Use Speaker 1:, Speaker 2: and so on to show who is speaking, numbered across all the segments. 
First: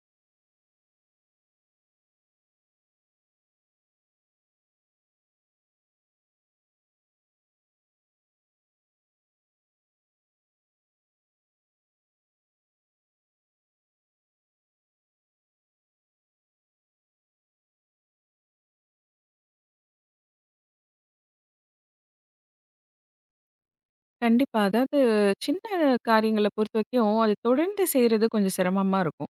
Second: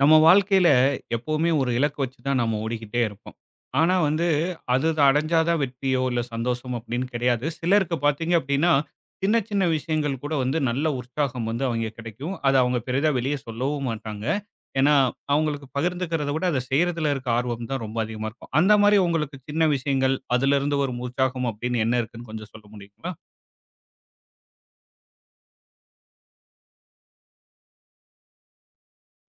Speaker 1: நம்ம வாழ்க்கையில எப்பவுமே ஒரு இலக்கு வச்சு தான் நம்ம ஓடிக்கிட்டே இருப்போம். ஆனா வந்து, அது அடைஞ்சா தான் வெற்றியோ, இல்ல சந்தோஷம் அப்படின்னு கிடையாது. சிலருக்கு பார்த்தீங்க அப்படின்னா, சின்ன சின்ன விஷயங்கள் கூட வந்து நல்ல உற்சாகம் வந்து அவைங்க கிடைக்கும். அத அவங்க பெரிதா வெளிய சொல்லவும் மாட்டாங்க. ஏன்னா, அவங்களுக்கு பகிர்ந்துக்கிறத விட அத செய்றதுல இருக்க ஆர்வம் தான் ரொம்ப அதிகமா இருக்கும். அந்த மாரி உங்களுக்கு சின்ன விஷயங்கள், அதிலிருந்து வரும் உற்சாகம் அப்படின்னு என்ன இருக்குன்னு கொஞ்சம் சொல்ல முடியுங்களா?
Speaker 2: கண்டிப்பா. அதாவது சின்ன காரியங்கள பொறுத்தவரைக்கும், அது தொடர்ந்து செய்றது கொஞ்சம் சிரமமா இருக்கும்.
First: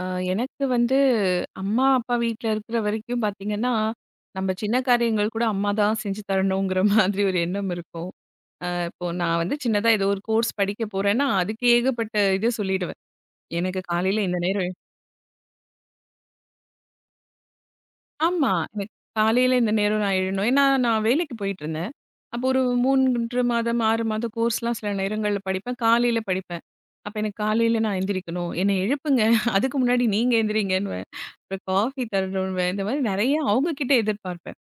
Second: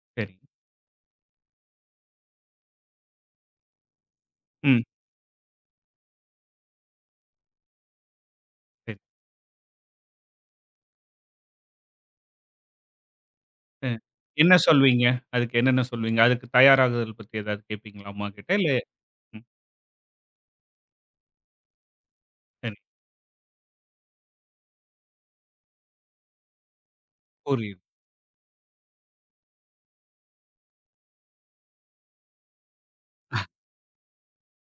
Speaker 2: அ
Speaker 1: சரி.
Speaker 2: எனக்கு வந்து அம்மா, அப்பா வீட்ல இருக்கிற வரைக்கும் பார்த்தீங்கன்னா, நம்ம சின்ன
Speaker 1: ம்.
Speaker 2: காரியங்கள் கூட அம்மா தான் செஞ்சு தரணுங்கிற மாதிரி ஒரு எண்ணம் இருக்கும்.
Speaker 1: சரி.
Speaker 2: இப்போ நான் வந்து சின்னதா ஏதோ ஒரு கோர்ஸ் படிக்க போறேன்னா, அதுக்கு ஏகப்பட்ட இது சொல்லிடுவேன். எனக்கு
Speaker 1: அ.
Speaker 2: காலையில இந்த
Speaker 1: என்ன
Speaker 2: நேரம்
Speaker 1: சொல்வீங்க? அதுக்கு என்னென்ன சொல்வீங்க? அதுக்கு தயாராகுதல் பத்தி ஏதாவது கேட்பீங்களா அம்மாகிட்ட?
Speaker 2: ஆமா.
Speaker 1: இல்ல
Speaker 2: எனக்கு காலையில இந்த நேரம் நான் எழணும். ஏன்னா நான் வேலைக்கு போயிட்டுருந்தேன். அப்போ ஒரு
Speaker 1: சரி.
Speaker 2: 3 மாதம், 6 மாத கோர்ஸ்லாம் சில நேரங்கள்ல படிப்பேன். காலையில படிப்பேன். அப்ப எனக்கு காலையில
Speaker 1: புரியுது,
Speaker 2: நான் எந்திரிக்கணும். என்னை எழுப்புங்க. அதுக்கு முன்னாடி நீங்க எந்திரிங்கன்னுவேன். அப்புறம் காஃபி தரணுன்வேன். இந்த மாதிரி நெறைய அவங்க கிட்ட எதிர்பார்ப்பேன்.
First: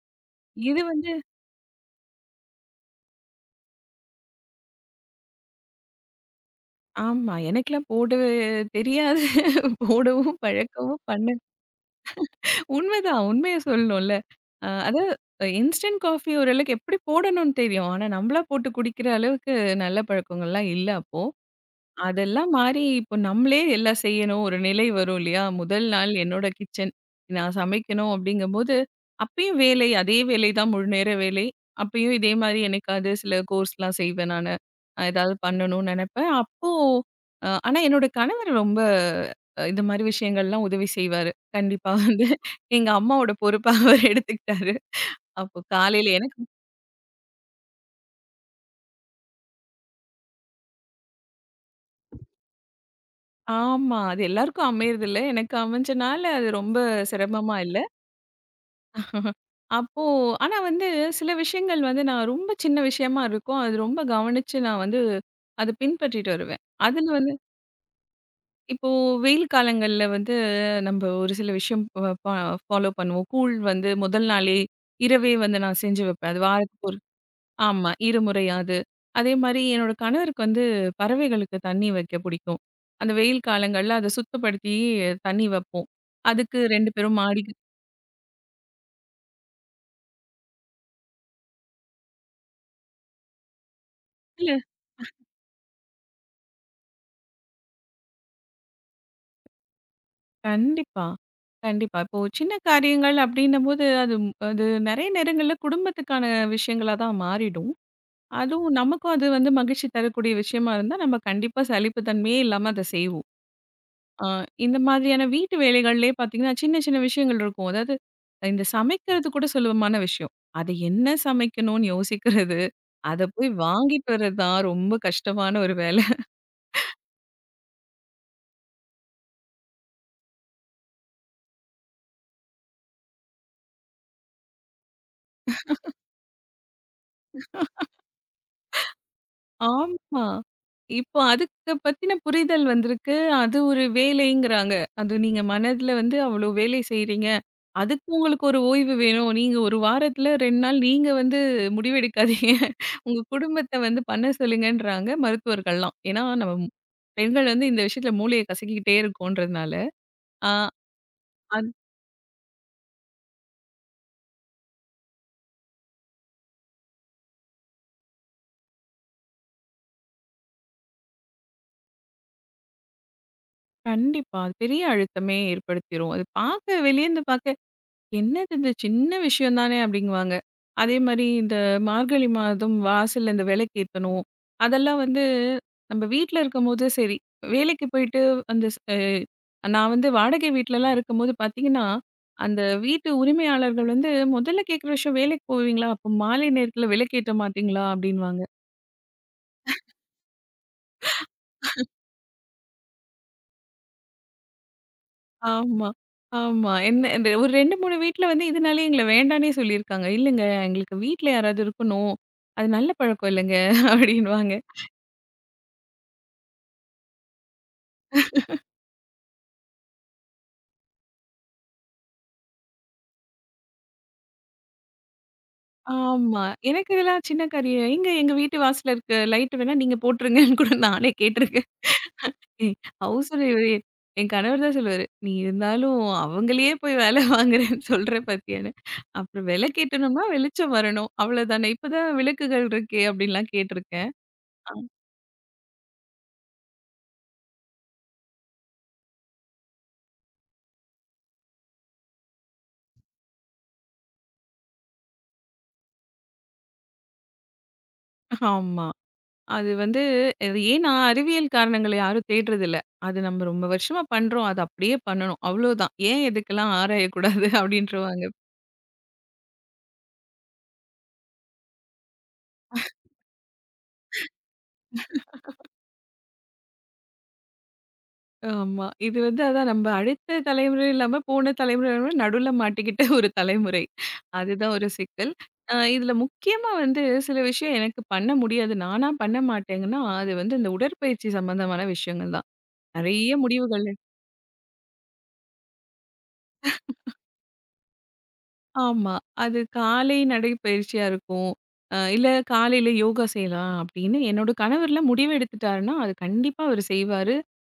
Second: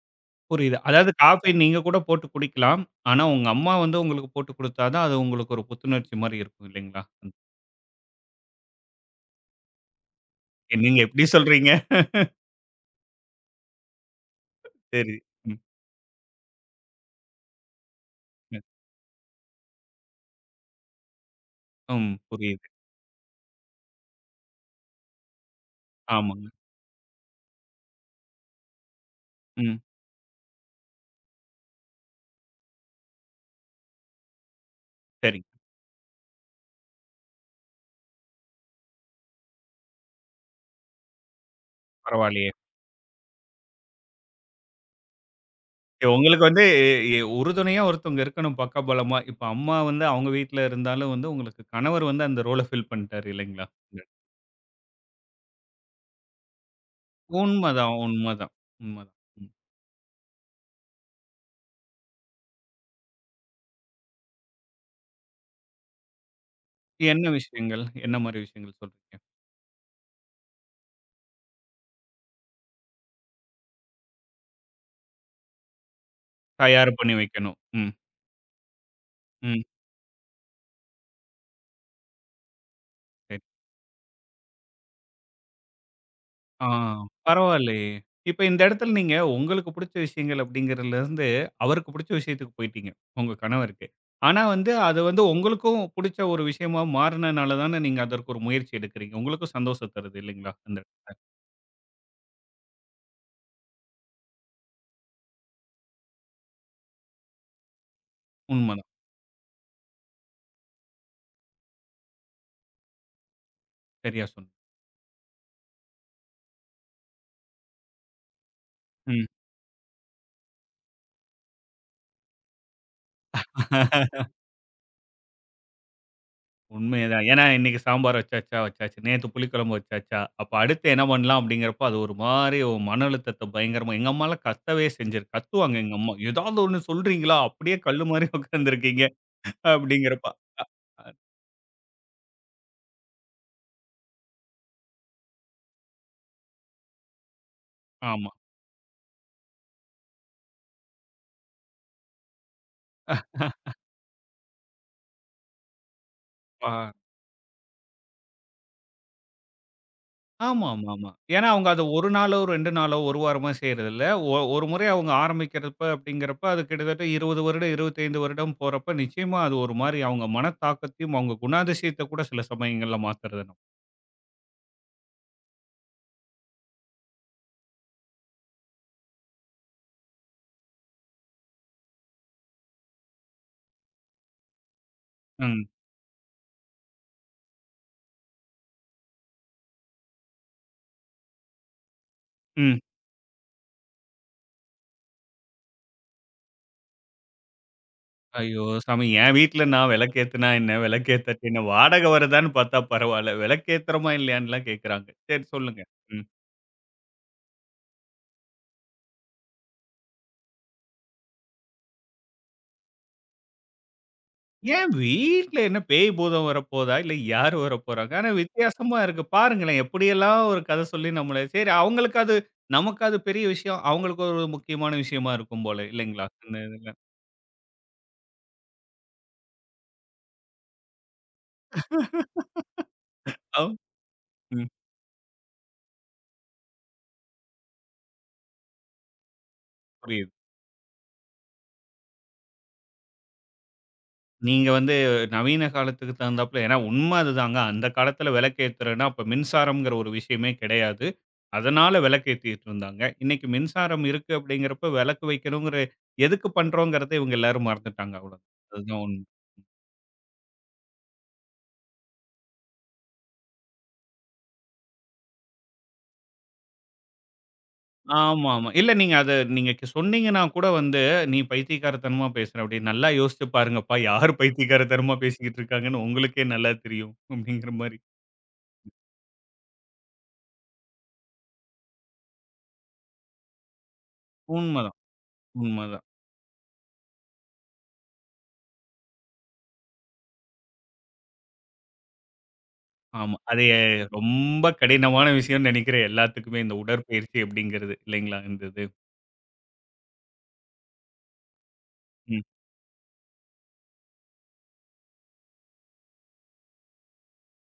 Speaker 1: புரியுது.
Speaker 2: இது
Speaker 1: அதாவது
Speaker 2: வந்து
Speaker 1: காஃபி நீங்க கூட போட்டு குடிக்கலாம். ஆனா, உங்க அம்மா வந்து உங்களுக்கு போட்டு குடுத்தா தான், அது உங்களுக்கு ஒரு புத்துணர்ச்சி மாரி இருக்கும் இல்லைங்களா?
Speaker 2: ஆமா.
Speaker 1: ம்.
Speaker 2: எனக்கெல்லாம் போடவே தெரியாது. போடவும்,
Speaker 1: நீங்க
Speaker 2: பழக்கவும்
Speaker 1: எப்படி
Speaker 2: பண்ண
Speaker 1: சொல்றீங்க?
Speaker 2: உண்மைதான். உண்மைய சொல்லணும்ல. அதாவது
Speaker 1: சரி. ம்.
Speaker 2: இன்ஸ்டன்ட் காஃபி ஓரளவுக்கு எப்படி போடணும்னு தெரியும். ஆனா, நம்மளா
Speaker 1: ம்.
Speaker 2: போட்டு குடிக்கிற அளவுக்கு நல்ல பழக்கங்கள்லாம் இல்ல அப்போ.
Speaker 1: ம்.
Speaker 2: அதெல்லாம்
Speaker 1: புரியுது.
Speaker 2: மாறி, இப்போ நம்மளே எல்லாம் செய்யணும். ஒரு நிலை வரும் இல்லையா? முதல் நாள்
Speaker 1: ஆமாங்க.
Speaker 2: என்னோட கிச்சன். நான் சமைக்கணும் அப்படிங்கும்போது, அப்பயும்
Speaker 1: ம்.
Speaker 2: வேலை அதே வேலை தான் முழு நேர வேலை. அப்பயும் இதே மாரி என்னைக்காவது சில கோர்ஸ்லாம் செய்வேன் நானு. ஏதாவது
Speaker 1: சரிங்க.
Speaker 2: பண்ணணும்னு நெனைப்பேன். அப்போ ஆனா என்னோட கணவர் ரொம்ப இந்த மாரி விஷயங்கள்லாம் உதவி செய்வாரு. கண்டிப்பா வந்து
Speaker 1: பரவாயில்லையே.
Speaker 2: எங்க அம்மாவோட பொறுப்ப அவர் எடுத்துக்கிட்டாரு. அப்போ
Speaker 1: ஏ,
Speaker 2: காலையில எனக்கு
Speaker 1: உங்களுக்கு வந்து உறுதுணையா ஒருத்தவங்க இருக்கணும் பக்கபலமா. இப்ப அம்மா வந்து அவங்க வீட்ல இருந்தாலும் வந்து, உங்களுக்கு கணவர் வந்து அந்த ரோல ஃபில் பண்ணிட்டாரு இல்லைங்களா?
Speaker 2: ஆமா. அது எல்லாருக்கும் அமையறதில்ல. எனக்கு அமைஞ்சனால அது ரொம்ப சிரமமா இல்ல.
Speaker 1: உண்மதான், உண்மதான், உண்மதான். ம்.
Speaker 2: அப்போ ஆனா வந்து சில விஷயங்கள் வந்து நான் ரொம்ப சின்ன விஷயமா இருக்கும். அது ரொம்ப கவனிச்சு நான் வந்து அத பின்பற்றிட்டு வருவேன். அதுல
Speaker 1: என்ன
Speaker 2: வந்து
Speaker 1: விஷயங்கள்? என்ன மாரி விஷயங்கள்
Speaker 2: இப்போ
Speaker 1: சொல்றீங்க?
Speaker 2: வெயில் காலங்கள்ல வந்து நம்ப ஒரு சில விஷயம் ப ப ஃபாலோ பண்ணுவோம். கூழ் வந்து முதல் நாளே இரவே வந்து நான் செஞ்சு வைப்பேன். அது வாரத்துக்கு
Speaker 1: தயார்
Speaker 2: ஒரு
Speaker 1: பண்ணி வைக்கணும். ம்.
Speaker 2: ஆமா, இருமுறையாவது.
Speaker 1: ம்.
Speaker 2: அதேமாரி என்னோட கணவருக்கு வந்து பறவைகளுக்கு தண்ணி வைக்க பிடிக்கும். அந்த
Speaker 1: சரி.
Speaker 2: வெயில் காலங்கள்ல அத சுத்தப்படுத்தி தண்ணி வைப்போம். அதுக்கு
Speaker 1: ஆ,
Speaker 2: 2 பேரும் மாடிக்கு
Speaker 1: பரவாயில்லையே! இப்ப இந்த இடத்துல நீங்க உங்களுக்கு புடிச்ச விஷயங்கள் அப்படிங்கிறதுலருந்து, அவருக்கு புடிச்ச விஷயத்துக்கு போயிட்டீங்க. உங்க கணவருக்கு. ஆனா
Speaker 2: இல்ல.
Speaker 1: வந்து, அது வந்து உங்களுக்கும் புடிச்ச ஒரு விஷயமா மாறுனனால தானே நீங்க அதற்கு ஒரு முயற்சி எடுக்கிறீங்க. உங்களுக்கும் சந்தோஷம் தருது இல்லைங்களா? அந்த
Speaker 2: கண்டிப்பா. கண்டிப்பா. இப்போ சின்ன காரியங்கள் அப்படின்னம்போது, அது அது நெறைய நேரங்கள்ல குடும்பத்துக்கான விஷயங்களா தான் மாறிடும். அதுவும்
Speaker 1: உண்மதான்.
Speaker 2: நமக்கும் அது வந்து மகிழ்ச்சி தரக்கூடிய விஷயமா இருந்தா, நம்ம கண்டிப்பா சலிப்பு தன்மையே இல்லாம அத செய்வோம்.
Speaker 1: சரியா
Speaker 2: அ
Speaker 1: சொன்னீங்க.
Speaker 2: இந்த மாதிரியான வீட்டு வேலைகள்லயே பார்த்தீங்கன்னா, சின்ன சின்ன விஷயங்கள் இருக்கும். அதாவது இந்த
Speaker 1: ம்.
Speaker 2: சமைக்கிறது கூட சுலபமான விஷயம். அது என்ன சமைக்கணும்னு யோசிக்கிறது, அத போய் வாங்கிட்டு வர்றது தான் ரொம்ப கஷ்டமான ஒரு வேலை.
Speaker 1: உண்மைதான். ஏன்னா இன்னைக்கு சாம்பார் வச்சாச்சா, வச்சாச்சு. நேத்து புளிக்குழம்பு வச்சாச்சா, அப்ப அடுத்து என்ன பண்ணலாம் அப்படிங்கிறப்போ, அது ஒரு மாரி மன அழுத்தத்த பயங்கரமா எங்க அம்மாலாம் கத்தவே செஞ்சிரு கத்துவாங்க எங்க அம்மா. "ஏதாவது ஒண்ணு சொல்றீங்களா? அப்படியே கல்லு மாரி உட்கார்ந்துருக்கீங்க."
Speaker 2: ஆமா.
Speaker 1: அப்படிங்கிறப்ப
Speaker 2: இப்போ அதுக்கு பத்தின புரிதல் வந்திருக்கு. அது ஒரு வேலைங்கிறாங்க. அது நீங்க மனதுல வந்து அவ்ளோ வேலை செய்றீங்க. அதுக்கு
Speaker 1: ஆமா.
Speaker 2: உங்களுக்கு ஒரு ஓய்வு வேணும். நீங்க 1 வாரத்துல 2 நாள் நீங்க வந்து முடிவெடுக்காதீங்க. உங்க குடும்பத்த வந்து பண்ண சொல்லுங்கன்றாங்க மருத்துவர்கள்லாம். ஏன்னா, நம்ம
Speaker 1: ஆ
Speaker 2: பெண்கள் வந்து இந்த விஷயத்துல மூளைய கசக்கிக்கிட்டே இருக்கோன்றதுனால. ஆ
Speaker 1: ஆமாமாமா. ஏன்னா அவங்க
Speaker 2: அது
Speaker 1: அத 1 நாளோ, 2 நாளோ, 1 வாரமோ செய்றதில்ல. ஒரு முறை அவங்க ஆரம்பிக்கிறப்ப அப்படிங்கிறப்ப, அது கிட்டத்தட்ட 20 வருடம், 25 வருடம் போறப்ப, நிச்சயமா அது ஒரு மாரி அவங்க மனத்தாக்கத்தையும், அவங்க குணாதிசயத்த கூட சில சமயங்கள்ல மாத்துறது நம்ம.
Speaker 2: கண்டிப்பா. அது பெரிய அழுத்தமே ஏற்படுத்திரும். அது பார்க்க வெளியேருந்து பார்க்க என்னது இது சின்ன விஷயம் தானே அப்படிங்குவாங்க. அதே மாரி இந்த மார்கழி மாதம் வாசல்ல இந்த விளக்கேத்தணும். அதெல்லாம் வந்து
Speaker 1: ம்,
Speaker 2: நம்ம வீட்ல இருக்கும்போது சரி, வேலைக்கு போயிட்டு அந்த ஸ் அ நான் வந்து வாடகை வீட்லலாம் இருக்கும்போது பார்த்தீங்கன்னா, அந்த
Speaker 1: ம்.
Speaker 2: வீட்டு உரிமையாளர்கள் வந்து முதல்ல கேட்குற விஷயம் "வேலைக்கு போவீங்களா? அப்போ மாலை நேரத்தில விளக்கேத்த மாட்டீங்களா?" அப்படின்னுவாங்க.
Speaker 1: ஐயோ! சாமி என் வீட்ல நான் விளக்கேத்துனா என்ன? விளக்கேத்தாட்டி என்ன? வாடகை வருதான்னு பார்த்தா பரவால்ல. விளக்கேத்துறோமா? இல்லையான்னுலாம் கேட்கறாங்க. சரி சொல்லுங்க.
Speaker 2: ஆமா,
Speaker 1: ம்.
Speaker 2: ஆமா. என்ன இந்த ஒரு 2, 3 வீட்ல வந்து இதனாலேயே எங்கள வேண்டான்னே சொல்லியிருக்காங்க. "இல்லைங்க எங்களுக்கு வீட்ல யாராவது இருக்கணும். அது நல்ல பழக்கம் இல்லைங்க" அப்படின்னுவாங்க.
Speaker 1: ஏன் வீட்ல என்ன பேய் பூதம் வரப்போதா? இல்ல யாரு வரப்போறாங்க? ஆனா வித்தியாசமா இருக்கு. பாருங்களேன், எப்படியெல்லாம் ஒரு கதை சொல்லி நம்மள சரி அவங்களுக்கு அது நமக்கு அது பெரிய விஷயம். அவங்களுக்கு ஒரு முக்கியமான விஷயமா இருக்கும் போல இல்லைங்களா?
Speaker 2: ஆமா.
Speaker 1: இந்த இதுல.
Speaker 2: எனக்கு இதெல்லாம் சின்ன காரியம். எங்க எங்க வீட்டு வாசல்ல இருக்க லைட் வேணா நீங்க போட்டுருங்கன்னு கூட நானே கேட்டுருக்கேன். ஏய் ஹவுஸ் ஓனரு
Speaker 1: அவ்
Speaker 2: என் கணவர்
Speaker 1: ம்.
Speaker 2: தான் சொல்லுவாரு. "நீ இருந்தாலும் அவங்களயே போய் வேலை வாங்குறேன்னு சொல்ற பாத்தியான்னு." அப்புறம் விலை கேட்டோம்னா
Speaker 1: புரியுது.
Speaker 2: வெளிச்சம் வரணும். அவ்வளோதானே. இப்பதான் விளக்குகள் இருக்கே அப்படின்லாம் கேட்டுருக்கேன்.
Speaker 1: நீங்க
Speaker 2: அ
Speaker 1: வந்து நவீன காலத்துக்கு தகுந்தாப்புல ஏன்னா உண்ம அதுதாங்க. அந்த காலத்துல விளக்கேத்துறன்னா, அப்ப மின்சாரம்ங்கிற ஒரு விஷயமே கிடையாது. அதனால விளக்கேத்திட்டு இருந்தாங்க. இன்னைக்கு மின்சாரம் இருக்கு அப்படிங்கிறப்ப விளக்கு வைக்கணுங்கிற எதுக்கு பண்றோங்கிறத இவங்க எல்லாரும் மறந்துட்டாங்க. அவ்வளவுதான்.
Speaker 2: ஆமா.
Speaker 1: அதுதான் உண்மை.
Speaker 2: அது வந்து அது ஏன் நான் அறிவியல் காரணங்கள யாரும் தேடுறதில்ல. அது நம்ம ரொம்ப வருஷமா பண்றோம். அது அப்படியே பண்ணணும். அவ்வளோதான். ஏன் எதுக்கெல்லாம் ஆராயக்கூடாது அப்படின்றவாங்க.
Speaker 1: ஆமா, ஆமா. இல்ல நீங்க அத நீங்க சொன்னீங்கன்னா கூட வந்து, "நீ பைத்தியக்காரத்தனமா பேசுற" அப்படின்னு. "நல்லா யோசிச்சு பாருங்கப்பா, யாரு பைத்தியக்காரத்தனமா பேசிக்கிட்டு இருக்காங்கன்னு உங்களுக்கே நல்லா தெரியும்." அப்படிங்கிற மாரி.
Speaker 2: ஆமா. இது வந்து அதான் நம்ம அடுத்த தலைமுறை இல்லாம, போன தலைமுறை நடுவுல மாட்டிக்கிட்ட ஒரு தலைமுறை. அதுதான் ஒரு
Speaker 1: உண்மதான்,
Speaker 2: சிக்கல்.
Speaker 1: உண்மதான்.
Speaker 2: இதுல முக்கியமா வந்து சில விஷயம் எனக்கு பண்ண முடியாது. நானா பண்ண மாட்டேங்கன்னா, அது வந்து இந்த உடற்பயிற்சி சம்மந்தமான விஷயங்கள் தான். நெறைய
Speaker 1: ஆமா. அது
Speaker 2: முடிவுகள்
Speaker 1: ரொம்ப கடினமான விஷயம்னு நெனைக்கிறேன் எல்லாத்துக்குமே இந்த உடற்பயிற்சி அப்படிங்கிறது. இல்லைங்களா? இந்த இது.
Speaker 2: ஆமா. அது காலை நடைப்பயிற்சியா இருக்கும். இல்ல
Speaker 1: ம்.
Speaker 2: காலையில யோகா செய்யலாம் அப்படின்னு என்னோட கணவர்லாம் முடிவு எடுத்துட்டாருன்னா, அது கண்டிப்பா அவரு செய்வாரு.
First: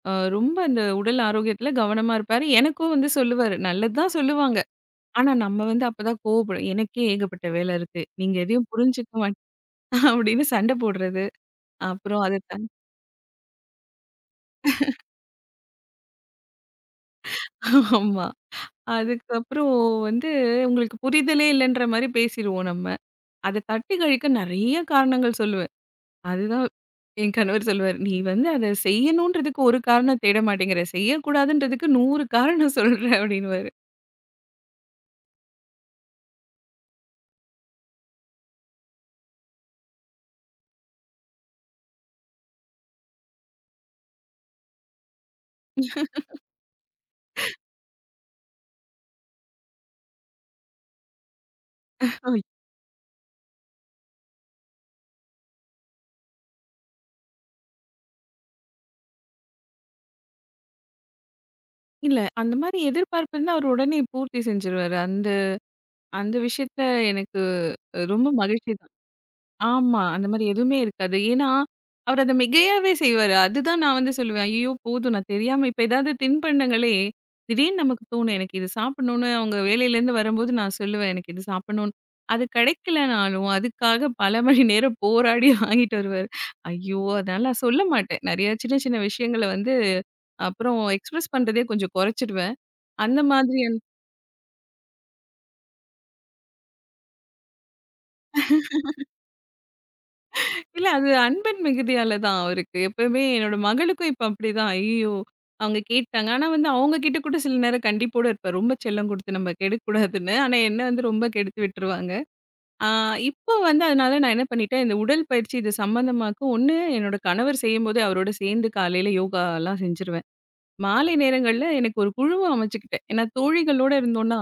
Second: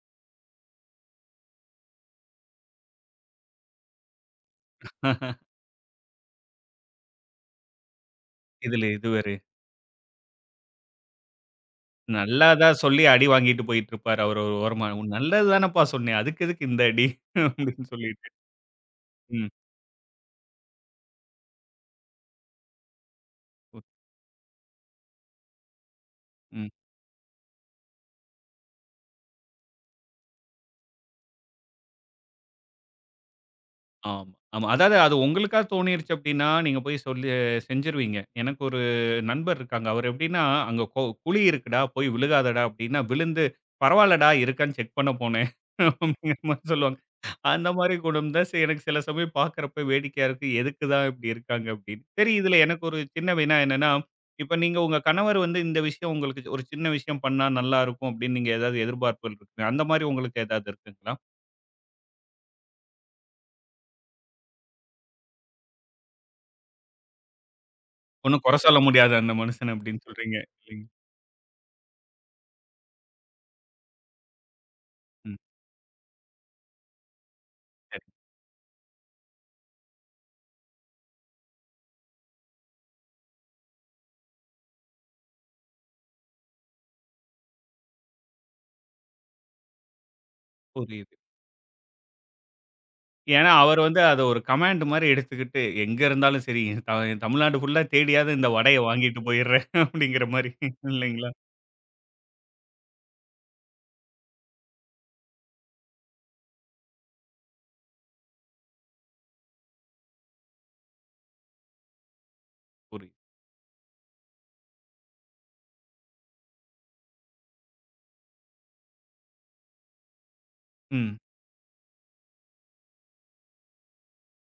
Speaker 2: அ ரொம்ப அந்த உடல் ஆரோக்கியத்துல கவனமா இருப்பாரு. எனக்கும் வந்து சொல்லுவாரு. நல்லது தான் சொல்லுவாங்க. ஆனா, நம்ம வந்து அப்பதான் கோவப்படுவோம். "எனக்கே ஏகப்பட்ட வேலை இருக்கு. நீங்க எதையும்
Speaker 1: இதுல இது
Speaker 2: புரிஞ்சுக்க
Speaker 1: வேற.
Speaker 2: மாட்" அப்படின்னு சண்டை போடுறது. அப்புறம் அத
Speaker 1: நல்லா
Speaker 2: தன்
Speaker 1: தான் சொல்லி அடி வாங்கிட்டு போயிட்டு இருப்பாரு அவரு ஒரு ஓரமா. "நல்லது தானப்பா சொன்னேன். அதுக்கு எதுக்கு இந்த அடி?" அப்படின்னு
Speaker 2: ஆமா.
Speaker 1: சொல்லிட்டு. ம்.
Speaker 2: அதுக்கப்புறம் வந்து உங்களுக்கு புரிதலே இல்லன்ற மாரி பேசிருவோம் நம்ம. அத தட்டி கழிக்க நெறைய காரணங்கள் சொல்லுவேன். அதுதான்
Speaker 1: ம்.
Speaker 2: என் கணவர் சொல்லுவாரு, "நீ வந்து அத செய்யணுன்றதுக்கு ஒரு காரணம் தேட மாட்டேங்கிற. செய்யக்கூடாதுன்றதுக்கு 100 காரணம் சொல்ற" அப்படின்னுவாரு.
Speaker 1: ஆமா, ஆமா. அதாவது அது உங்களுக்கா தோணிருச்சு அப்டின்னா, நீங்க போய் சொல்லி செஞ்சுருவீங்க. எனக்கு ஒரு நண்பர் இருக்காங்க. அவரு எப்டின்னா, "அங்க குழி இருக்குடா, போய் விழுகாதடா" அப்டின்னா, விழுந்து "பரவால்லடா, இருக்கான்னு செக் பண்ண போனேன்" அப்டிங்கிற மாரி சொல்லுவாங்க. அந்த மாரி குணம் தான் சரி எனக்கு சில சமயம் பார்க்குறப்ப வேடிக்கையா இருக்கு. எதுக்கு தான் இப்டி இருக்காங்க அப்டின்னு.
Speaker 2: ஐ
Speaker 1: சரி இதுல எனக்கு ஒரு சின்ன வினா என்னன்னா, இப்ப நீங்க உங்க கணவர் வந்து இந்த விஷயம் உங்களுக்கு ஒரு சின்ன விஷயம் பண்ணா நல்லாருக்கும் அப்டின்னு நீங்க ஏதாவது எதிர்பார்ப்புகள் இருக்கு. அந்த மாரி உங்களுக்கு ஏதாவது இருக்குங்களா?
Speaker 2: இல்ல, அந்த மாரி எதிர்பார்ப்பு இருந்தா அவர் உடனே பூர்த்தி செஞ்சுருவாரு. அந்த அந்த விஷயத்துல எனக்கு ரொம்ப
Speaker 1: ஒண்ணும் கொற
Speaker 2: மகிழ்ச்சி
Speaker 1: சொல்ல முடியாது அந்த மனுஷன
Speaker 2: ஆமா.
Speaker 1: அப்டின்னு
Speaker 2: அந்த
Speaker 1: சொல்றீங்க.
Speaker 2: மாரி எதுவுமே இருக்காது. ஏன்னா, அவர் அத மிகையாவே செய்வாரு. அதுதான் நான் வந்து சொல்லுவேன். ஐயயோ! போதும் நான்
Speaker 1: ம்.
Speaker 2: தெரியாம இப்ப ஏதாவது தின்பண்டங்களே திடீர்னு நமக்கு
Speaker 1: சரி.
Speaker 2: தோணும். எனக்கு இது சாப்பிடணும்னு அவங்க வேலையிலேருந்து வரும்போது நான் சொல்லுவேன். எனக்கு இது சாப்பிடணும்னு. அது கிடைக்கலனாலும், அதுக்காக பல மணி நேரம் போராடி வாங்கிட்டு வருவாரு. ஐயோ! அதனால நான் சொல்ல மாட்டேன். நெறைய சின்ன சின்ன விஷயங்கள வந்து அப்புறம்
Speaker 1: புரியுது.
Speaker 2: எக்ஸ்பிரஸ் பண்றதே கொஞ்சம் குறைச்சிடுவேன். அந்த
Speaker 1: ஏன்னா,
Speaker 2: மாதிரி
Speaker 1: அவர் வந்து அத ஒரு கமாண்ட் மாரி எடுத்துக்கிட்டு, எங்க இருந்தாலும் சரி, த தமிழ்நாடு ஃபுல்லா தேடியாவது இந்த வடைய வாங்கிட்டு போயிடுறேன் அப்படிங்கிற மாரி
Speaker 2: இல்ல அது
Speaker 1: இல்லைங்களா?
Speaker 2: அன்பின் மிகுதியால தான் அவருக்கு. எப்பவுமே என்னோட மகளுக்கும் இப்ப அப்படிதான். ஐயய்யோ! அவங்க கேட்டாங்க. ஆனா வந்து அவங்க கிட்ட கூட சில நேரம் கண்டிப்போட இருப்பேன். ரொம்ப செல்லம் குடுத்து நம்ம கெடுக்கக்கூடாதுன்னு. ஆனா என்ன வந்து ரொம்ப கெடுத்து விட்டுருவாங்க. ஆ
Speaker 1: புரியுது.
Speaker 2: இப்போ வந்து அதனால நான் என்ன பண்ணிட்டேன், இந்த உடல் பயிற்சி இது சம்மந்தமாக்க ஒண்ணு என்னோட கணவர் செய்யும்போதே அவரோட சேர்ந்து காலையில யோகாலாம் செஞ்சுருவேன். மாலை
Speaker 1: ம்.
Speaker 2: நேரங்கள்ல எனக்கு ஒரு குழுவ அமைச்சுக்கிட்டேன். ஏன்னா தோழிகளோட இருந்தோம்னா,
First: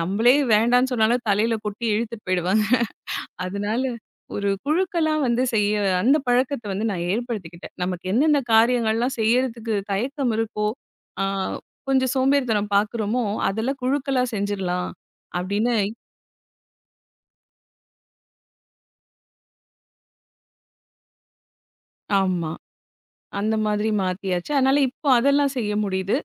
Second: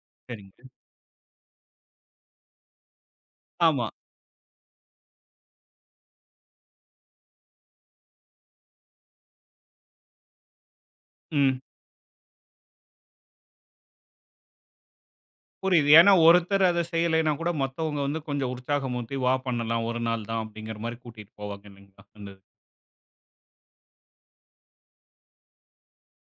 Speaker 2: நம்மளே
Speaker 1: சரிங்க.
Speaker 2: வேண்டான்னு சொன்னாலும் தலையில கொட்டி இழுத்துட்டு போயிடுவாங்க. அதனால
Speaker 1: ஆமா.
Speaker 2: ஒரு குழுக்களா வந்து செய்ய அந்த பழக்கத்த வந்து நான் ஏற்படுத்திக்கிட்டேன். நமக்கு என்னென்ன காரியங்கள்லாம் செய்யறதுக்கு தயக்கம் இருக்கோ, ஆ
Speaker 1: ம்.
Speaker 2: கொஞ்சம் சோம்பேறித்தனம் பார்க்குறோமோ, அதெல்லாம் குழுக்களா செஞ்சிரலாம் அப்படின்னு
Speaker 1: புரியுது. ஏன்னா, ஒருத்தர் அத செய்யலைன்னா கூட மத்தவங்க வந்து கொஞ்சம் உற்சாகம் ஊட்டி, "வா பண்ணலாம், ஒரு நாள் தான்" அப்படிங்கிற மாரி கூட்டிட்டு போவாங்க இல்லைங்களா? அந்த
Speaker 2: ஆமா. அந்த மாதிரி மாத்தியாச்சு. அதனால இப்போ அதெல்லாம் செய்ய முடியுது.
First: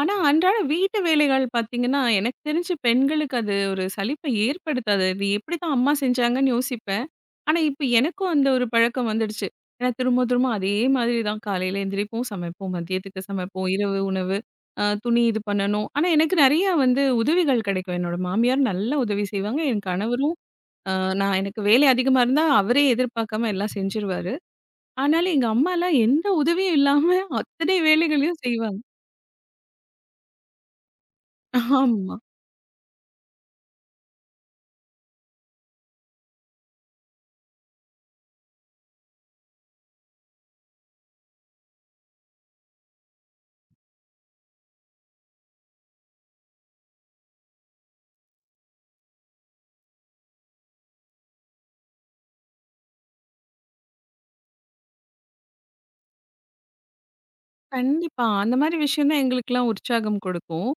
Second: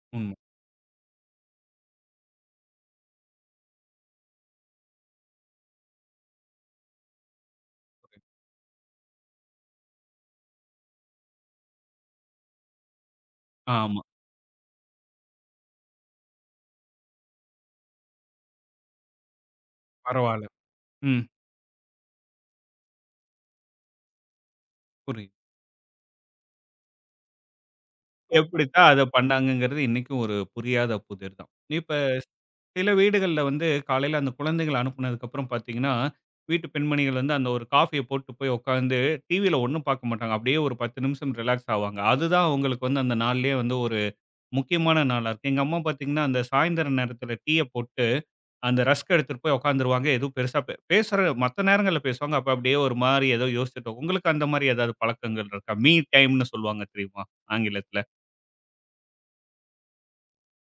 Speaker 2: ஆனா,
Speaker 1: உண்ம.
Speaker 2: அன்றாட வீட்டு வேலைகள் பார்த்தீங்கன்னா, எனக்கு தெரிஞ்சு பெண்களுக்கு அது ஒரு சலிப்ப ஏற்படுத்தாது. இது எப்படித்தான் அம்மா செஞ்சாங்கன்னு யோசிப்பேன். ஆனா, இப்ப எனக்கும் அந்த ஒரு பழக்கம் வந்துடுச்சு. ஏன்னா, திரும்ப திரும்ப அதே மாதிரி தான் காலையில எந்திரிப்போம், சமைப்போம், மதியத்துக்கு சமைப்போம், இரவு
Speaker 1: ஆமா.
Speaker 2: உணவு, துணி இது பண்ணணும். ஆனா, எனக்கு நிறைய வந்து உதவிகள் கிடைக்கும். என்னோட மாமியார் நல்லா உதவி செய்வாங்க. என் கணவரும்
Speaker 1: பரவால்ல.
Speaker 2: அ
Speaker 1: ம்.
Speaker 2: நான் எனக்கு வேலை அதிகமா இருந்தா அவரே எதிர்பார்க்காம எல்லாம் செஞ்சுருவாரு. ஆனாலும்
Speaker 1: புரியுது.
Speaker 2: எங்க அம்மாலாம் எந்த உதவியும் இல்லாம அத்தனை வேலைகளையும் செய்வாங்க.
Speaker 1: எப்படித்தான் அத பண்ணாங்கங்கிறது இன்னைக்கும் ஒரு புரியாத புதிர் தான். இப்ப
Speaker 2: ஆமா.
Speaker 1: சில வீடுகள்ல வந்து காலையில அந்த குழந்தைகள அனுப்புனதுக்கு அப்புறம் பார்த்தீங்கன்னா, வீட்டு பெண்மணிகள் வந்து அந்த ஒரு காஃபிய போட்டு போய் உட்காந்து டிவியில ஒண்ணும் பார்க்க மாட்டாங்க. அப்படியே ஒரு 10 நிமிஷம் ரிலாக்ஸ் ஆவாங்க. அதுதான் அவங்களுக்கு வந்து அந்த நாள்லயே வந்து ஒரு முக்கியமான நாளா இருக்கு. எங்க அம்மா பார்த்தீங்கன்னா, அந்த சாயந்தர நேரத்தில டீய போட்டு அந்த ரஸ்க் எடுத்துட்டு போய் உட்காந்துருவாங்க. எதுவும் பெருசா பேசுற மத்த நேரங்கள்ல பேசுவாங்க. அப்ப அப்படியே ஒரு மாரி ஏதோ யோசிச்சுட்டு உங்களுக்கு அந்த மாரி ஏதாவது பழக்கங்கள் இருக்கா? மீ டைம்ன்னு சொல்லுவாங்க தெரியுமா? ஆங்கிலத்தில.
Speaker 2: கண்டிப்பா. அந்த மாரி விஷயம் தான் எங்களுக்கெல்லாம் உற்சாகம் கொடுக்கும்.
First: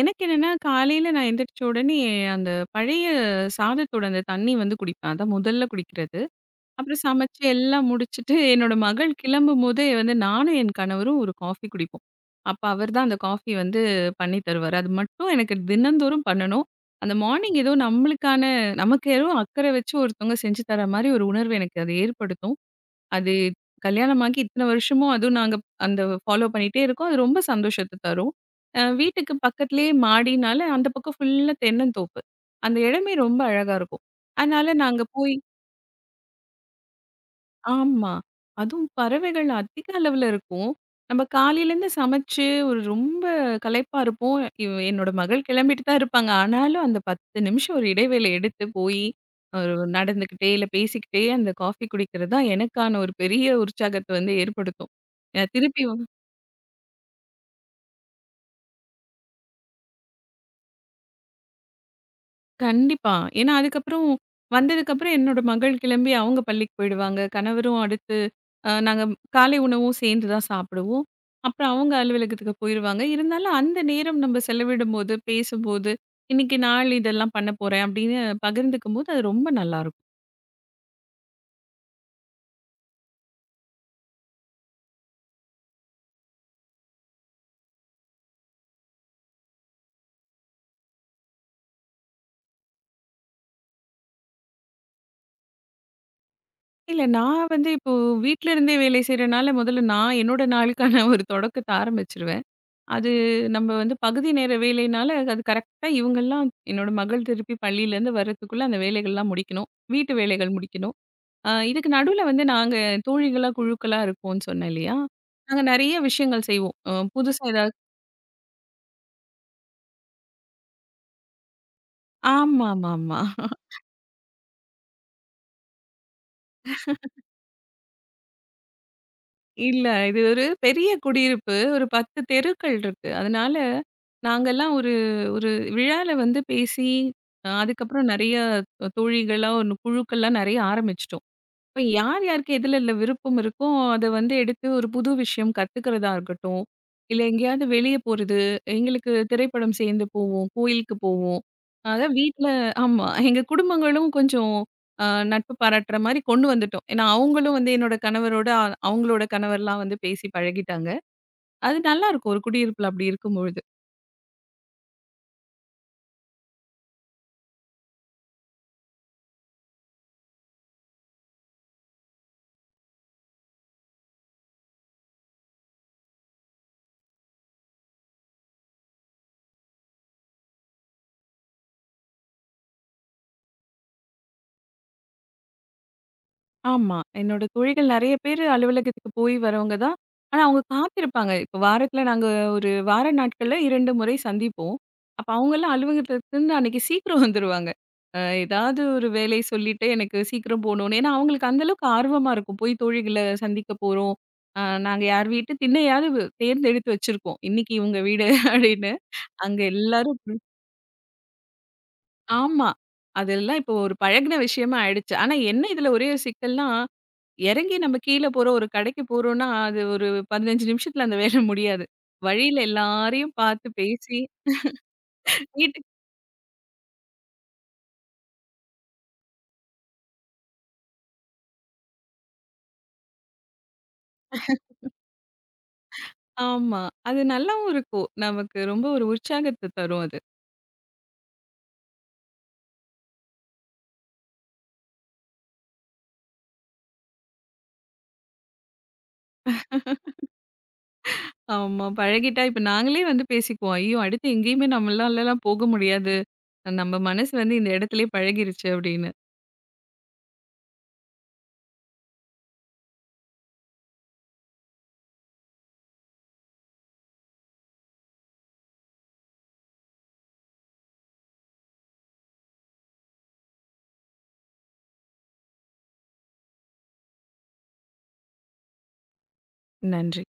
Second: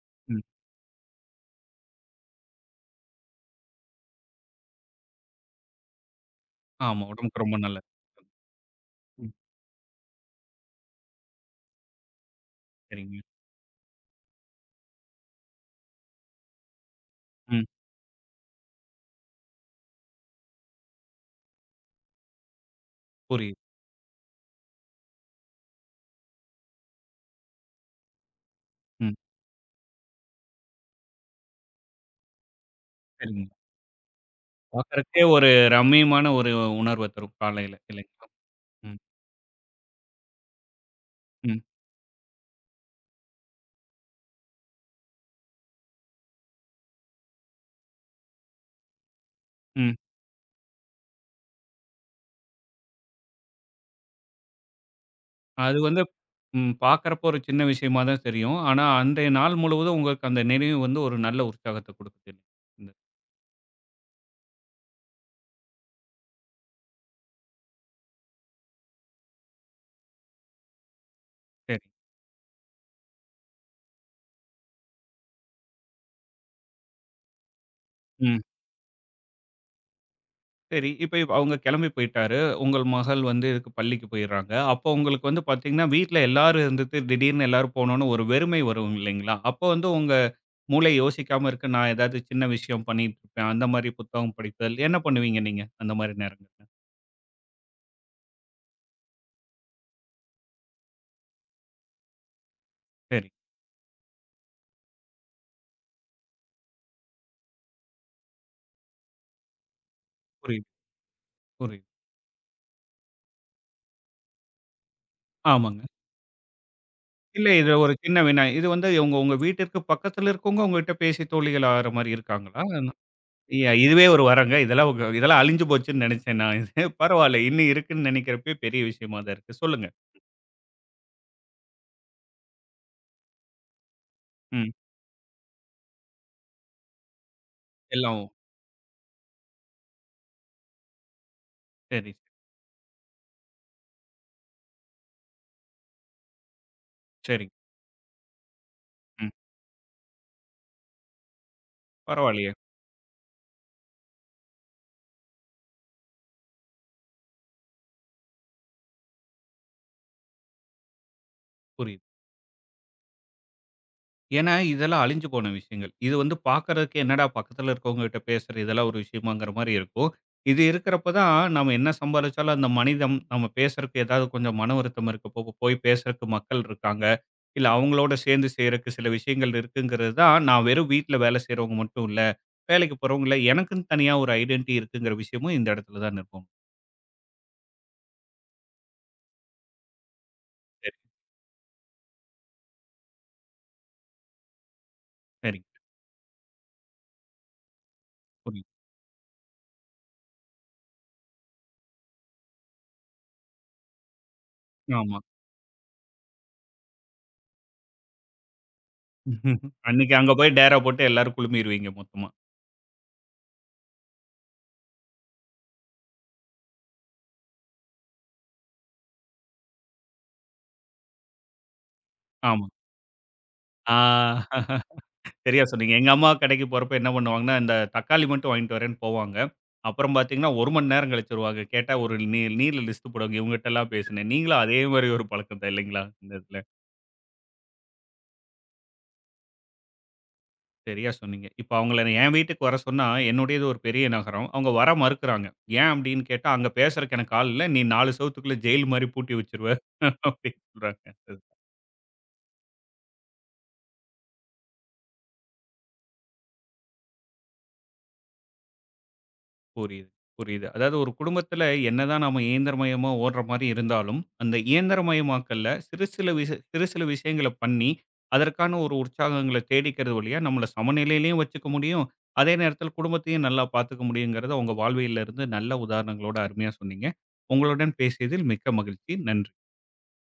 Speaker 2: எனக்கு என்னன்னா, காலையில நான் எந்திரிச்ச உடனே அந்த பழைய சாதத்தோட அந்த தண்ணி வந்து குடிப்பேன். அதான் முதல்ல குடிக்கிறது. அப்புறம்
Speaker 1: ஆமா. உடம்புக்கு
Speaker 2: சமைச்சு
Speaker 1: ரொம்ப
Speaker 2: எல்லாம்
Speaker 1: நல்லது.
Speaker 2: முடிச்சுட்டு என்னோட மகள்
Speaker 1: ம்.
Speaker 2: கிளம்பும்போதே வந்து நானும் என் கணவரும் ஒரு காஃபி குடிப்போம். அப்ப அவர் தான் அந்த
Speaker 1: சரிங்க.
Speaker 2: காஃபி வந்து பண்ணி தருவாரு. அது மட்டும் எனக்கு தினந்தோறும் பண்ணணும். அந்த மார்னிங்
Speaker 1: ம்.
Speaker 2: ஏதோ நம்மளுக்கான நமக்கு ஏதோ அக்கறை வச்சு ஒருத்தவங்க செஞ்சு தர மாரி ஒரு உணர்வு எனக்கு அது ஏற்படுத்தும். அது
Speaker 1: புரியுது.
Speaker 2: கல்யாணமாகி இத்தன வருஷமும் அதுவும் நாங்க அந்த ஃபாலோ பண்ணிட்டே இருக்கோம். அது ரொம்ப சந்தோஷத்த தரும்.
Speaker 1: ம்.
Speaker 2: வீட்டுக்கு பக்கத்திலேயே மாடினால அந்த பக்கம் ஃபுல்லா தென்னந்தோப்பு. அந்த இடமே ரொம்ப
Speaker 1: சரிங்க.
Speaker 2: அழகா இருக்கும். அதனால நாங்க
Speaker 1: பார்க்கறக்கே
Speaker 2: போய்
Speaker 1: ஒரு ரம்மியமான ஒரு உணர்வ தரும் காலையில
Speaker 2: ஆமா.
Speaker 1: இல்லைங்களா?
Speaker 2: அதுவும்
Speaker 1: ம்.
Speaker 2: பறவைகள் அதிக அளவுல இருக்கும். நம்ம
Speaker 1: ம்.
Speaker 2: காலையிலேருந்து சமைச்சு ஒரு ரொம்ப களைப்பா இருப்போம். இவ் என்னோட மகள் கிளம்பிட்டு தான் இருப்பாங்க. ஆனாலும் அந்த 10 நிமிஷம் ஒரு இடைவேளை எடுத்து போய், ஒரு
Speaker 1: ம்.
Speaker 2: நடந்துக்கிட்டே, இல்ல பேசிக்கிட்டே அந்த காஃபி குடிக்கிறது தான் எனக்கான ஒரு பெரிய உற்சாகத்த வந்து ஏற்படுத்தும். அ
Speaker 1: அது
Speaker 2: திருப்பி
Speaker 1: வந்து ம். பார்க்கறப்போ ஒரு சின்ன விஷயமா தான் தெரியும். ஆனா, அன்றைய நாள் முழுவதும் உங்களுக்கு அந்த நினைவு வந்து ஒரு நல்ல உற்சாகத்த குடுக்குது. ம்.
Speaker 2: கண்டிப்பா. ஏன்னா அதுக்கப்புறம் வந்ததுக்கப்புறம் என்னோட மகள் கிளம்பி அவங்க பள்ளிக்கு போயிடுவாங்க. கணவரும் அடுத்து நாங்க காலை உணவும் சேர்ந்து தான் சாப்பிடுவோம். அப்புறம்
Speaker 1: சரி.
Speaker 2: அவங்க அலுவலகத்துக்கு போயிருவாங்க. இருந்தாலும் அந்த நேரம் நம்ம செலவிடும்போது, பேசும்போது, "இன்னைக்கு நாள் இதெல்லாம் பண்ண போறேன்" அப்படின்னு
Speaker 1: ம்.
Speaker 2: பகிர்ந்துக்கும்போது அது ரொம்ப நல்லாயிருக்கும்.
Speaker 1: சரி. இப்ப அவங்க கிளம்பி போயிட்டாரு. உங்கள் மகள் வந்து இதுக்கு பள்ளிக்கு போயிர்றாங்க. அப்போ உங்களுக்கு வந்து பார்த்தீங்கன்னா, வீட்ல எல்லாரும் இருந்துட்டு திடீர்னு எல்லாரும் போனோனே ஒரு வெறுமை வரும் இல்லைங்களா? அப்போ வந்து உங்க மூளை யோசிக்காம இருக்கு. நான் ஏதாவது சின்ன விஷயம் பண்ணிட்டு இருப்பேன். அந்த மாரி புத்தகம் படித்தல். என்ன பண்ணுவீங்க நீங்க? அந்த மாரி நேரங்கள்ல?
Speaker 2: இல்ல நான் வந்து இப்போ வீட்ல இருந்தே வேலை செய்றனால முதல்ல நான் என்னோட நாளுக்கான ஒரு தொடக்கத்த ஆரம்பிச்சுருவேன். அது
Speaker 1: சரி.
Speaker 2: நம்ம வந்து பகுதி நேர வேலைனால, அது கரெக்ட்டா இவங்கலாம் என்னோட மகள் திருப்பி பள்ளியிலேருந்து வர்றதுக்குள்ள அந்த வேலைகள்லாம் முடிக்கணும். வீட்டு வேலைகள்
Speaker 1: புரியுது,
Speaker 2: முடிக்கணும்.
Speaker 1: புரியுது.
Speaker 2: இதுக்கு நடுவுல வந்து நாங்க தோழிகளா, குழுக்களா இருப்போம்ன்னு சொன்னேன் இல்லையா? நாங்க
Speaker 1: ஆமாங்க.
Speaker 2: நெறைய விஷயங்கள் செய்வோம். புதுசா
Speaker 1: இல்ல இது
Speaker 2: ஏதாவது
Speaker 1: ஒரு சின்ன வினா. இது வந்து உங்க உங்க வீட்டிற்கு பக்கத்துல இருக்கவங்க உங்ககிட்ட பேசி தோழிகள் ஆகுற மாரி இருக்காங்களா?
Speaker 2: ஆமாமாமா.
Speaker 1: இதுவே ஒரு வரங்க. இதெல்லாம் உங்க இதெல்லாம் அழிஞ்சு போச்சுன்னு நெனைச்சேன் நான். இது பரவால்ல. இன்னும் இருக்குன்னு நெனைக்கிறப்பயே பெரிய விஷயமா தான் இருக்கு.
Speaker 2: இல்ல
Speaker 1: சொல்லுங்க.
Speaker 2: இது ஒரு பெரிய குடியிருப்பு. ஒரு 10 தெருக்கள் இருக்கு. அதனால
Speaker 1: ம்.
Speaker 2: நாங்கலாம் ஒரு ஒரு விழால வந்து பேசி, அதுக்கப்புறம்
Speaker 1: எல்லாம்
Speaker 2: நெறைய தோழிகளா, ஒரு குழுக்கள்லாம் நெறைய ஆரம்பிச்சுட்டோம். இப்ப
Speaker 1: சரி,
Speaker 2: யார் யாருக்கு எதுல இல்ல விருப்பம் இருக்கோ, அத வந்து எடுத்து ஒரு புது விஷயம் கத்துக்கிறதா இருக்கட்டும், இல்ல
Speaker 1: சரிங்க.
Speaker 2: எங்கேயாவது வெளிய போறது, எங்களுக்கு
Speaker 1: ம்.
Speaker 2: திரைப்படம் சேர்ந்து போவோம், கோயிலுக்கு போவோம். அதான் வீட்ல
Speaker 1: பரவாயில்லையே!
Speaker 2: ஆமா. எங்க குடும்பங்களும் கொஞ்சம் அ நட்பு பாராட்டுற மாரி கொண்டு வந்துட்டோம். ஏன்னா, அவங்களும் வந்து என்னோட கணவரோட, அவங்களோட கணவர்லாம் வந்து பேசி பழகிட்டாங்க. அது
Speaker 1: புரியுது.
Speaker 2: நல்லாருக்கும் ஒரு குடியிருப்புல அப்படி இருக்கும்பொழுது.
Speaker 1: ஏன்னா, இதெல்லாம் அழிஞ்சு போன விஷயங்கள். இது வந்து பார்க்கறதுக்கு என்னடா பக்கத்துல இருக்கவங்ககிட்ட பேசுற இதெல்லாம் ஒரு விஷயமாங்கிற மாரி இருக்கும். இது இருக்கிறப்ப தான் நம்ம என்ன சம்பாரிச்சாலும் அந்த மனிதம், நம்ம பேசுறக்கு ஏதாவது கொஞ்சம் மன வருத்தம் இருக்கப்போ போய் பேசுறக்கு மக்கள் இருக்காங்க. இல்ல அவங்களோட சேர்ந்து செய்றக்கு சில விஷயங்கள் இருக்குங்கிறது தான் நான் வெறும் வீட்ல வேலை செய்றவங்க மட்டும் இல்ல, வேலைக்கு போறவங்க இல்ல, எனக்குன்னு தனியா ஒரு ஐடென்டிட்டி இருக்குங்கிற விஷயமும் இந்த இடத்துல தான் இருக்கும்.
Speaker 2: ஆமா. என்னோட தோழிகள் நெறைய பேரு அலுவலகத்துக்கு போய் வரவங்க தான். ஆனா அவங்க
Speaker 1: சரி,
Speaker 2: காத்திருப்பாங்க. இப்ப வாரத்துல நாங்க ஒரு வார நாட்கள்ல 2 முறை சந்திப்போம். அப்ப
Speaker 1: சரிங்க.
Speaker 2: அவங்கலாம் அலுவலகத்துலருந்து அன்னைக்கு சீக்கிரம் வந்துருவாங்க.
Speaker 1: புரியுது.
Speaker 2: ஏதாவது ஒரு வேலை சொல்லிட்டு எனக்கு சீக்கிரம் போணும்னு. ஏன்னா அவங்களுக்கு அந்த அளவுக்கு ஆர்வமா இருக்கும். போய் தோழிகள சந்திக்க போறோம். நாங்க
Speaker 1: ஆமா.
Speaker 2: யார் வீட்டு திண்ணையாவது தேர்ந்தெடுத்து வச்சிருக்கோம். இன்னைக்கு இவங்க வீடு அப்படின்னு. அங்க
Speaker 1: அன்னைக்கு
Speaker 2: எல்லாரும்
Speaker 1: அங்க போய் டேரா போட்டு எல்லாரும் குழுமிருவீங்க மொத்தமா.
Speaker 2: ஆமா. அதெல்லாம் இப்போ ஒரு பழகுன விஷயமா ஆயிடுச்சு. ஆனா என்ன இதுல ஒரே ஒரு சிக்கல்னா இறங்கி நம்ம கீழ போறோம். ஒரு கடைக்கு போறோம்னா, அது ஒரு 15 நிமிஷத்துல அந்த வேலை முடியாது. வழியில
Speaker 1: ஆமா.
Speaker 2: எல்லாரையும் பார்த்து பேசி
Speaker 1: ஆ. சரியா
Speaker 2: வீட்டுக்கு
Speaker 1: சொன்னீங்க. எங்க அம்மா கடைக்கு போறப்ப என்ன பண்ணுவாங்கன்னா, இந்த தக்காளி மட்டும் வாங்கிட்டு வரேன்னு போவாங்க. அப்புறம் பார்த்தீங்கன்னா, 1 மணி நேரம் கழிச்சு வருவாங்க. கேட்டா ஒரு நீல லிஸ்ட் போடுவாங்க. இவங்ககிட்டலாம் பேசினேன். நீங்களும் அதே மாரி ஒரு பழக்கம் தான் இல்லைங்களா? இந்த இதில.
Speaker 2: ஆமா. அது நல்லாவும் இருக்கும். நமக்கு ரொம்ப ஒரு உற்சாகத்த தரும் அது.
Speaker 1: சரியா சொன்னீங்க. இப்ப அவங்கள நான் என் வீட்டுக்கு வர சொன்னா, என்னுடையது ஒரு பெரிய நகரம். அவங்க வர மறுக்கிறாங்க. ஏன் அப்படின்னு கேட்டா, "அங்க பேசுறக்கு எனக்கு ஆள் இல்ல. நீ 4 செவுத்துக்குள்ள ஜெயில் மாரி பூட்டி வச்சுருவ" அப்படின்னு சொல்றாங்க.
Speaker 2: ஆமா. பழகிட்டா இப்ப நாங்களே வந்து பேசிக்குவோம். ஐயோ! அடுத்து எங்கேயுமே நம்மளாலலாம் போக முடியாது. நம்ம மனசு வந்து இந்த இடத்துலயே பழகிருச்சு அப்படின்னு.
Speaker 1: புரியுது, புரியுது. அதாவது ஒரு குடும்பத்துல என்னதான் நாம இயந்திரமயமா ஓடுற மாரி இருந்தாலும், அந்த இயந்திரமயமாக்கல்ல சிறு சில விஷயங்கள பண்ணி, அதற்கான ஒரு உற்சாகங்கள தேடிக்கிறது வழியா நம்மள சமநிலையிலயும் வச்சுக்க முடியும். அதே நேரத்துல குடும்பத்தையும் நல்லா பாத்துக்க முடியுங்கிறத உங்க வாழ்வியல்ல இருந்து நல்ல உதாரணங்களோட அருமையா சொன்னீங்க. உங்களுடன் பேசியதில் மிக்க மகிழ்ச்சி. நன்றி.
Speaker 2: நன்றி.